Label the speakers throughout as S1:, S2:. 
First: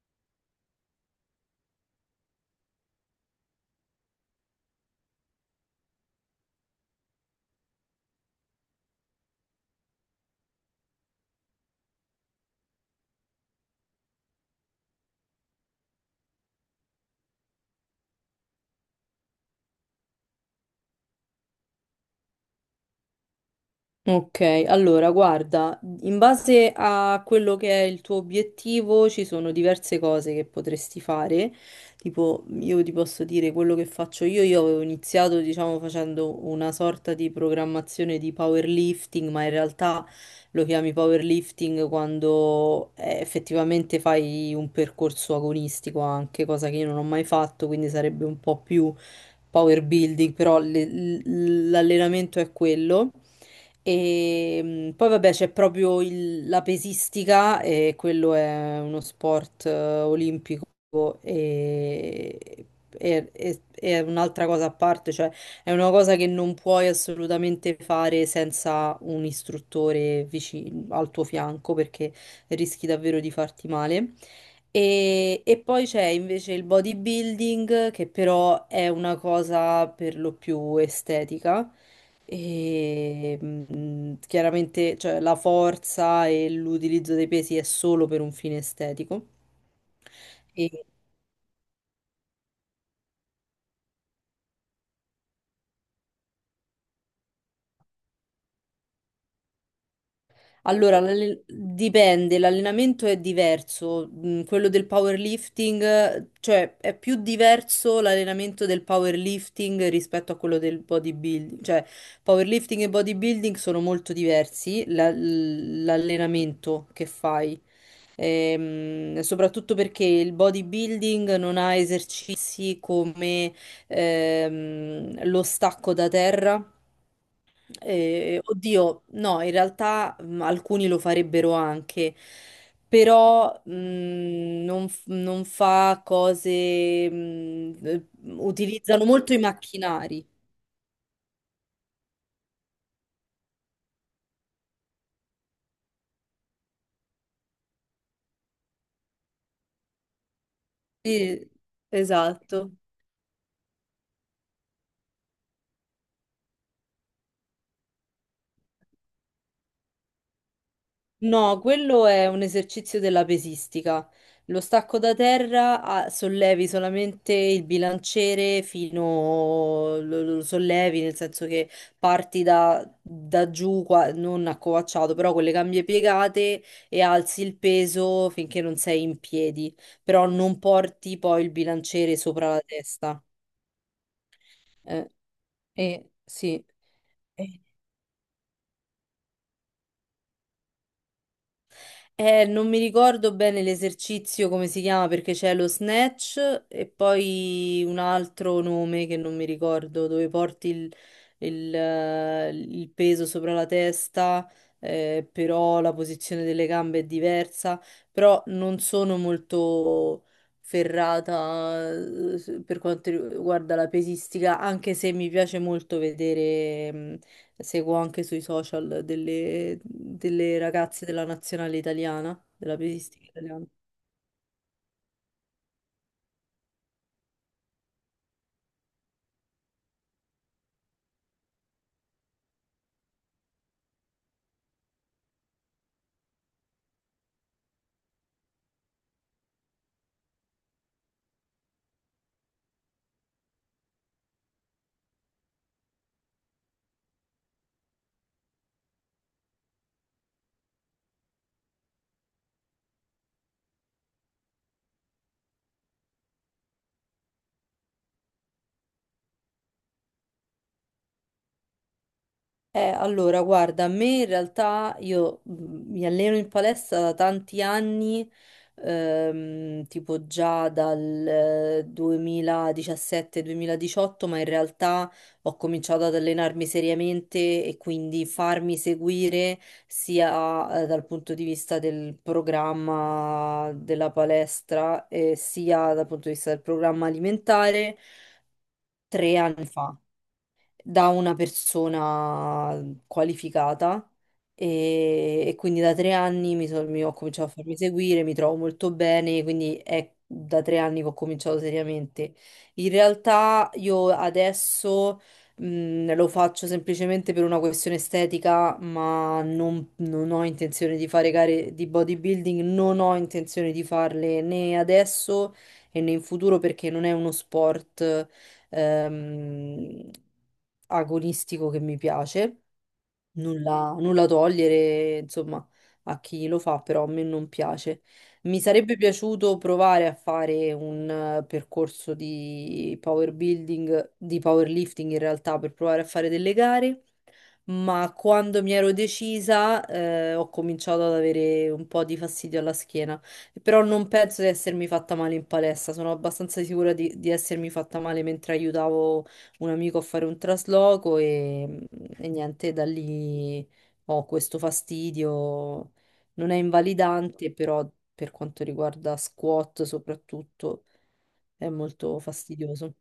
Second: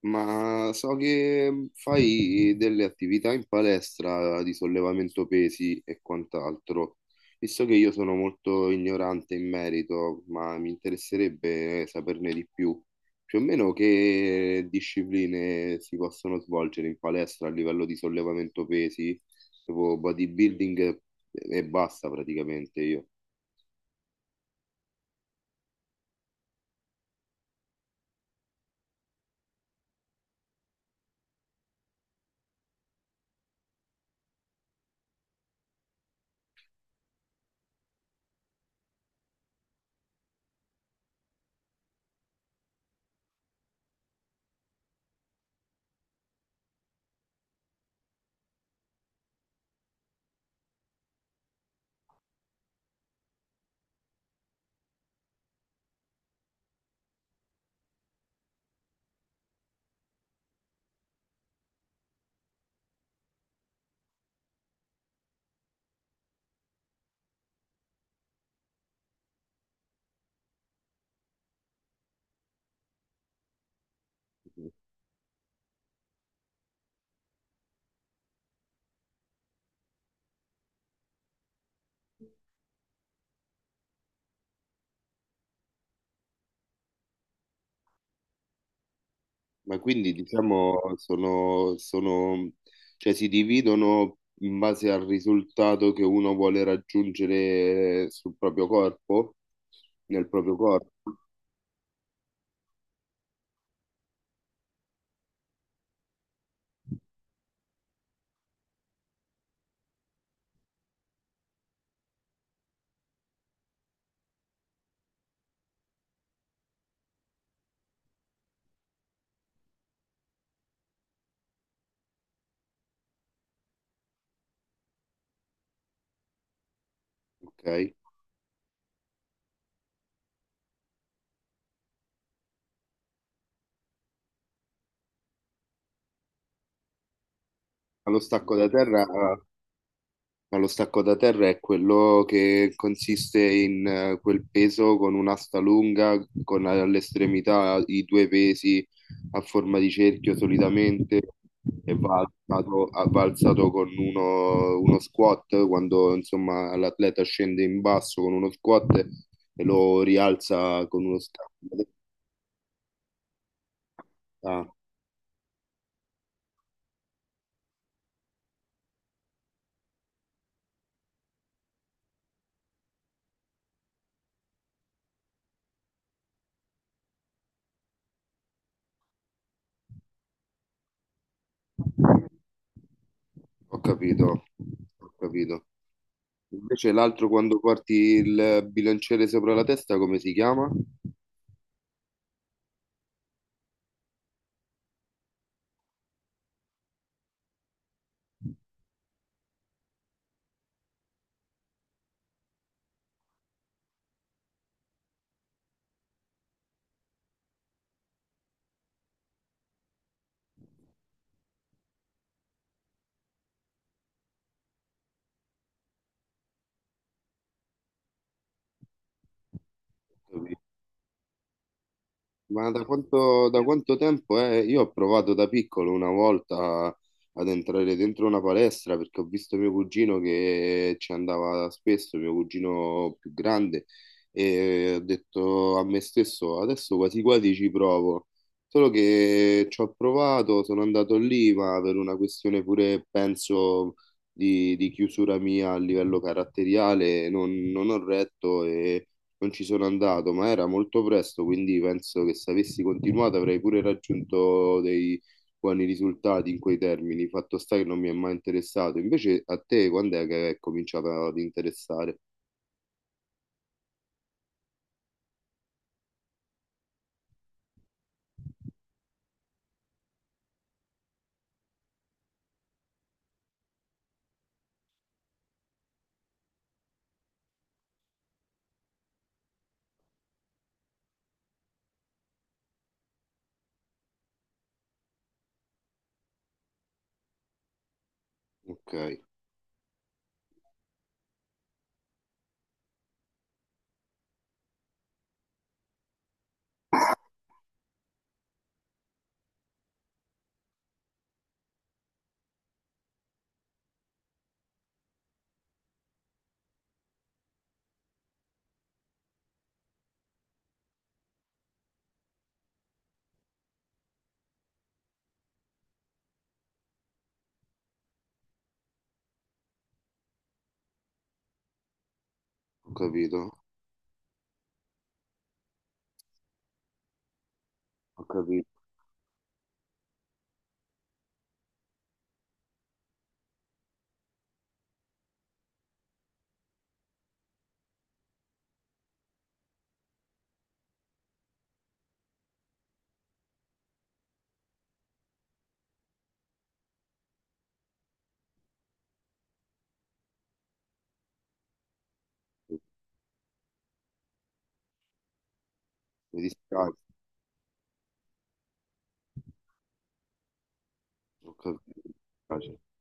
S1: Ma so che fai delle attività in palestra di sollevamento pesi e quant'altro. Visto che io sono molto ignorante in merito, ma mi interesserebbe saperne di più. Più o meno che discipline si possono svolgere in palestra a livello di sollevamento pesi, tipo bodybuilding e basta praticamente io.
S2: Ok, allora guarda, in base a quello che è il tuo obiettivo ci sono diverse cose che potresti fare, tipo io ti posso dire quello che faccio io, avevo iniziato diciamo facendo una sorta di programmazione di powerlifting, ma in realtà lo chiami powerlifting quando effettivamente fai un percorso agonistico anche, cosa che io non ho mai fatto, quindi sarebbe un po' più power building, però l'allenamento è quello. E poi vabbè c'è proprio la pesistica e quello è uno sport olimpico e, è un'altra cosa a parte, cioè è una cosa che non puoi assolutamente fare senza un istruttore vicino al tuo fianco perché rischi davvero di farti male. E poi c'è invece il bodybuilding, che però è una cosa per lo più estetica. E chiaramente, cioè, la forza e l'utilizzo dei pesi è solo per un fine estetico.
S1: Ma quindi
S2: E-
S1: diciamo cioè si dividono in base al risultato che uno vuole raggiungere sul proprio corpo, nel proprio corpo,
S2: Allora, dipende, l'allenamento è diverso, quello del powerlifting, cioè è più diverso l'allenamento del powerlifting rispetto a quello del bodybuilding, cioè powerlifting e bodybuilding sono molto diversi, l'allenamento che fai. Soprattutto perché il bodybuilding non ha esercizi come lo stacco da terra.
S1: ok?
S2: Oddio, no, in realtà alcuni lo farebbero anche, però non fa cose,
S1: Ma lo stacco da
S2: utilizzano
S1: terra.
S2: molto i macchinari.
S1: Ma lo stacco da terra è quello che consiste in quel peso con un'asta lunga, con all'estremità i due pesi a forma di cerchio solitamente
S2: Sì,
S1: e va
S2: esatto.
S1: alzato, va alzato con uno squat quando insomma l'atleta scende in basso con uno squat e lo rialza con uno stacco.
S2: No, quello è un esercizio della pesistica. Lo
S1: Ah,
S2: stacco da terra ah, sollevi solamente il bilanciere fino, lo sollevi nel senso che da giù, non accovacciato, però con le cambie piegate e alzi il peso finché non sei in piedi, però non porti poi il bilanciere sopra la testa.
S1: ho capito,
S2: Eh,
S1: ho capito.
S2: sì.
S1: Invece l'altro quando
S2: eh.
S1: porti il bilanciere sopra la testa, come si chiama?
S2: Non mi ricordo bene l'esercizio come si chiama perché c'è lo snatch e poi un altro nome che non mi ricordo, dove porti il peso sopra la testa, però la posizione delle gambe è diversa, però non sono molto ferrata per quanto riguarda la pesistica, anche se mi piace molto vedere, seguo anche sui social delle ragazze della nazionale italiana,
S1: Ma
S2: della
S1: da
S2: pesistica
S1: da
S2: italiana.
S1: quanto tempo è? Io ho provato da piccolo una volta ad entrare dentro una palestra perché ho visto mio cugino che ci andava spesso, mio cugino più grande, e ho detto a me stesso, adesso quasi quasi ci provo. Solo che ci ho provato, sono andato lì, ma per una questione pure, penso, di chiusura mia a livello caratteriale, non ho retto e non ci sono andato, ma era molto presto, quindi penso che se avessi continuato avrei pure raggiunto dei buoni risultati in quei termini. Fatto sta che non mi è mai interessato. Invece a te quando è che è cominciato ad interessare?
S2: Allora, guarda, a me in realtà mi alleno in palestra da tanti anni, tipo già dal 2017-2018, ma in realtà ho cominciato ad allenarmi seriamente e quindi farmi seguire sia, dal punto di vista del programma della palestra, sia dal punto di vista del programma alimentare
S1: Ok,
S2: 3 anni fa da una persona qualificata e quindi da 3 anni mi ho cominciato a farmi seguire, mi trovo molto bene, quindi è da 3 anni che ho cominciato seriamente. In realtà io adesso lo faccio semplicemente per una questione estetica, ma non ho intenzione di fare gare di bodybuilding, non ho intenzione di farle né adesso e né in futuro perché non è uno sport ehm, agonistico che mi piace,
S1: ho capito,
S2: nulla togliere, insomma, a chi lo fa, però a me non piace.
S1: ho
S2: Mi
S1: capito.
S2: sarebbe piaciuto provare a fare un percorso di power building, di powerlifting in realtà, per provare a fare delle gare, ma quando mi ero decisa, ho cominciato ad avere un po' di fastidio alla schiena. Però non penso di essermi fatta male in palestra, sono abbastanza sicura di essermi fatta male mentre aiutavo un amico a fare un trasloco e niente, da lì ho questo fastidio.
S1: Mi
S2: Non è
S1: dispiace,
S2: invalidante, però per quanto riguarda squat soprattutto
S1: ho
S2: è
S1: capito. Mi
S2: molto
S1: dispiace.
S2: fastidioso.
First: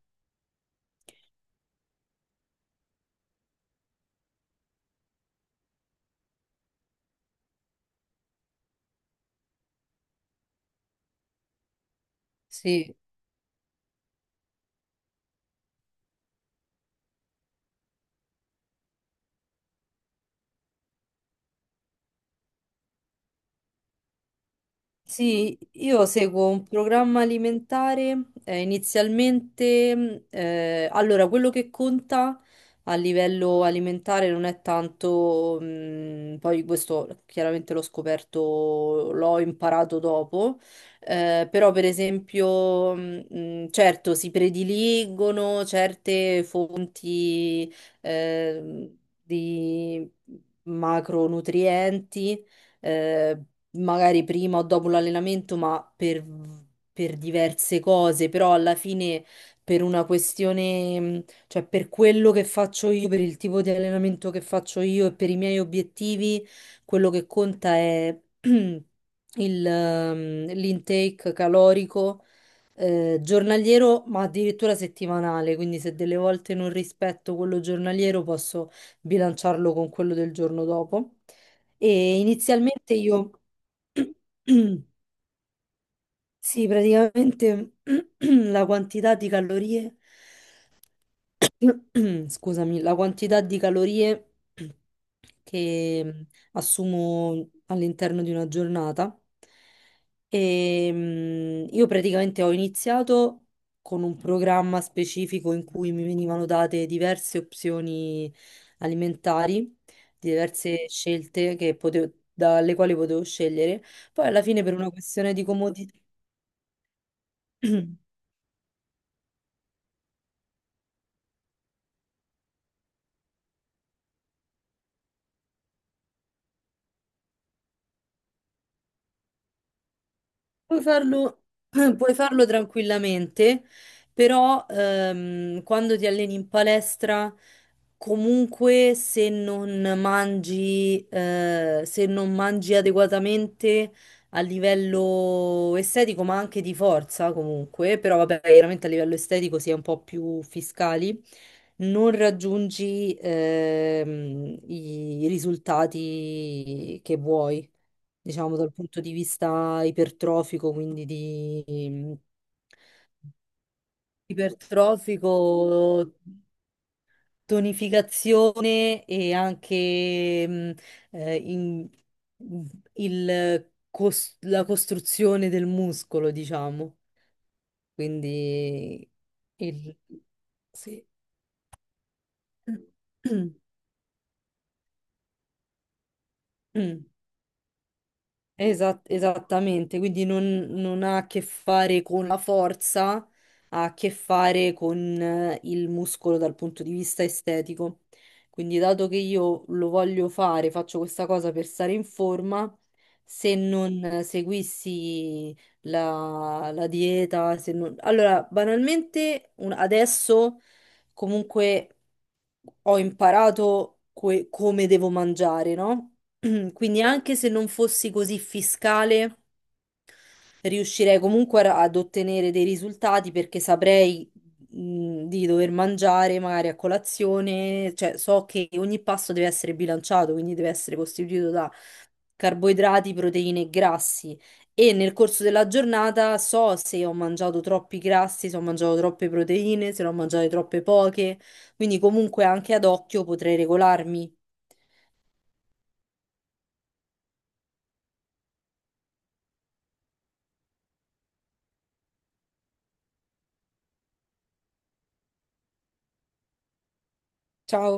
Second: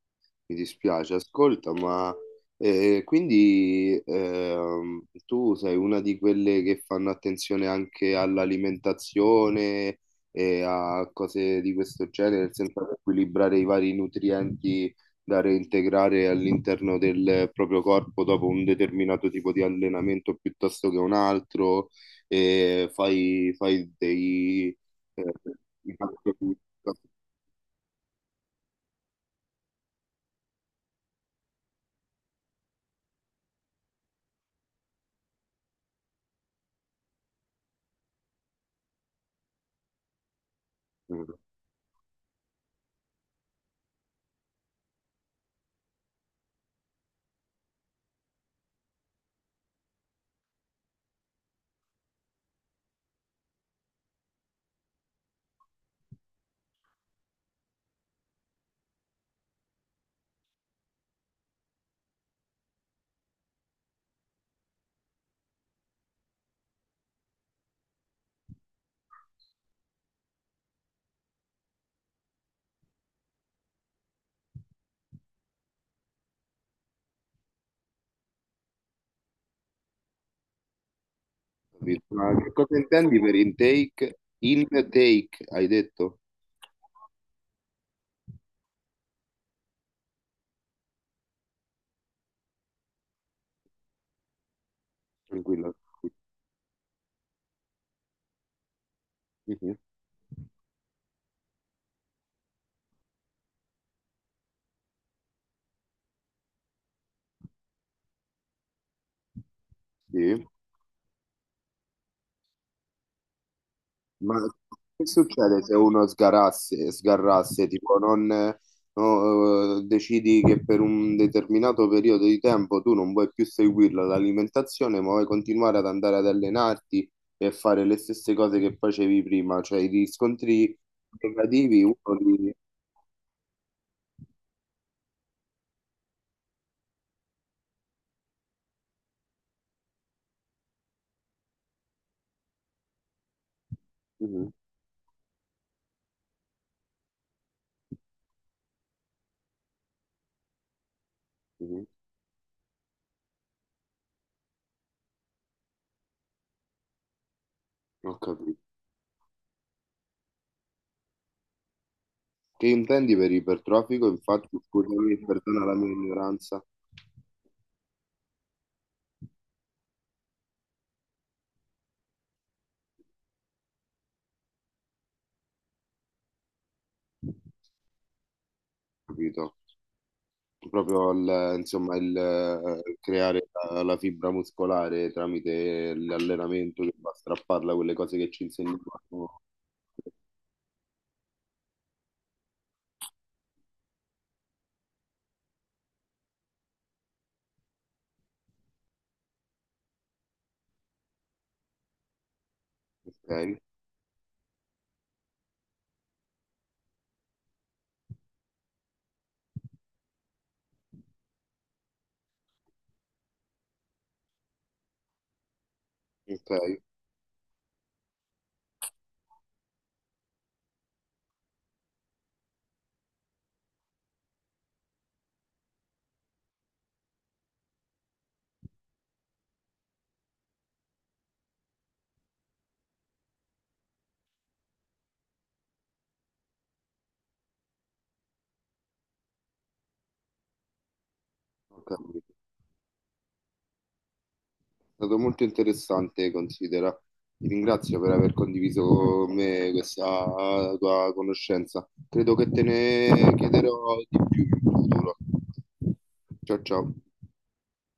S1: Mi dispiace, ascolta, ma quindi tu sei una di quelle che fanno attenzione anche all'alimentazione e a cose di questo genere, nel senso ad
S2: Sì,
S1: equilibrare i vari nutrienti da reintegrare all'interno del proprio corpo dopo un determinato tipo di allenamento piuttosto che un altro, e fai dei... eh,
S2: sì,
S1: dei
S2: io seguo
S1: calcoli.
S2: un programma alimentare, inizialmente, allora quello che conta a livello alimentare non è tanto, poi questo chiaramente l'ho scoperto, l'ho imparato dopo, però per esempio, certo si prediligono certe fonti, di macronutrienti eh, magari prima o dopo l'allenamento, per diverse cose, però alla fine per una questione, cioè per quello che faccio io, per il tipo di allenamento che faccio io e per i miei obiettivi, quello che conta è l'intake calorico. Giornaliero, ma addirittura settimanale, quindi se delle volte non rispetto quello giornaliero, posso bilanciarlo con quello del giorno dopo. E
S1: Ma che cosa
S2: inizialmente
S1: intendi
S2: io,
S1: per intake? Intake, hai detto?
S2: sì, praticamente la quantità di calorie. Scusami, la quantità di calorie
S1: Tranquillo.
S2: che assumo all'interno di una giornata.
S1: Mhm.
S2: Io praticamente ho iniziato con un programma specifico in cui mi venivano date diverse opzioni alimentari,
S1: Sì.
S2: diverse scelte che dalle quali potevo scegliere. Poi
S1: Ma
S2: alla fine per una
S1: che
S2: questione di
S1: succede se
S2: comodità.
S1: uno sgarrasse, tipo non, no, decidi che per un determinato periodo di tempo tu non vuoi più seguirla l'alimentazione, ma vuoi continuare ad andare ad allenarti e fare le stesse cose che facevi prima, cioè i riscontri
S2: Puoi farlo,
S1: negativi
S2: puoi
S1: uno
S2: farlo
S1: li...
S2: tranquillamente, però quando ti alleni in palestra, comunque se non mangi, se non mangi adeguatamente a
S1: Mhm.
S2: livello estetico, ma anche di forza comunque, però vabbè, chiaramente a livello estetico si è un po' più fiscali,
S1: Mhm.
S2: non raggiungi i risultati che vuoi
S1: Ho
S2: diciamo
S1: capito.
S2: dal punto di vista ipertrofico,
S1: Che intendi per ipertrofico? Infatti, scusami,
S2: ipertrofico,
S1: perdona la mia ignoranza,
S2: tonificazione e anche eh, in- la costruzione del muscolo, diciamo. Quindi
S1: capito?
S2: il... sì.
S1: Proprio insomma, il creare la fibra muscolare tramite l'allenamento che va a strapparla, quelle cose che ci insegnano.
S2: Esattamente, quindi non ha a che fare con la forza, ha a che fare con il muscolo dal punto di vista estetico. Quindi, dato che io lo voglio fare, faccio questa cosa per stare in forma, se
S1: Ok,
S2: non seguissi la dieta, se non... Allora, banalmente, adesso comunque ho imparato come devo mangiare, no?
S1: ok,
S2: Quindi anche se non fossi così fiscale, riuscirei comunque ad ottenere dei risultati perché saprei di dover mangiare magari a colazione, cioè so che ogni pasto deve essere bilanciato, quindi deve essere costituito da carboidrati, proteine e grassi. E nel corso della giornata so se ho mangiato troppi grassi, se ho mangiato troppe proteine, se ne ho mangiate troppe poche.
S1: ho
S2: Quindi
S1: capito.
S2: comunque anche ad occhio potrei regolarmi.
S1: È stato molto interessante, considera. Ti ringrazio per aver condiviso con me questa tua conoscenza. Credo che te ne chiederò di più in futuro. Ciao ciao.
S2: Ciao.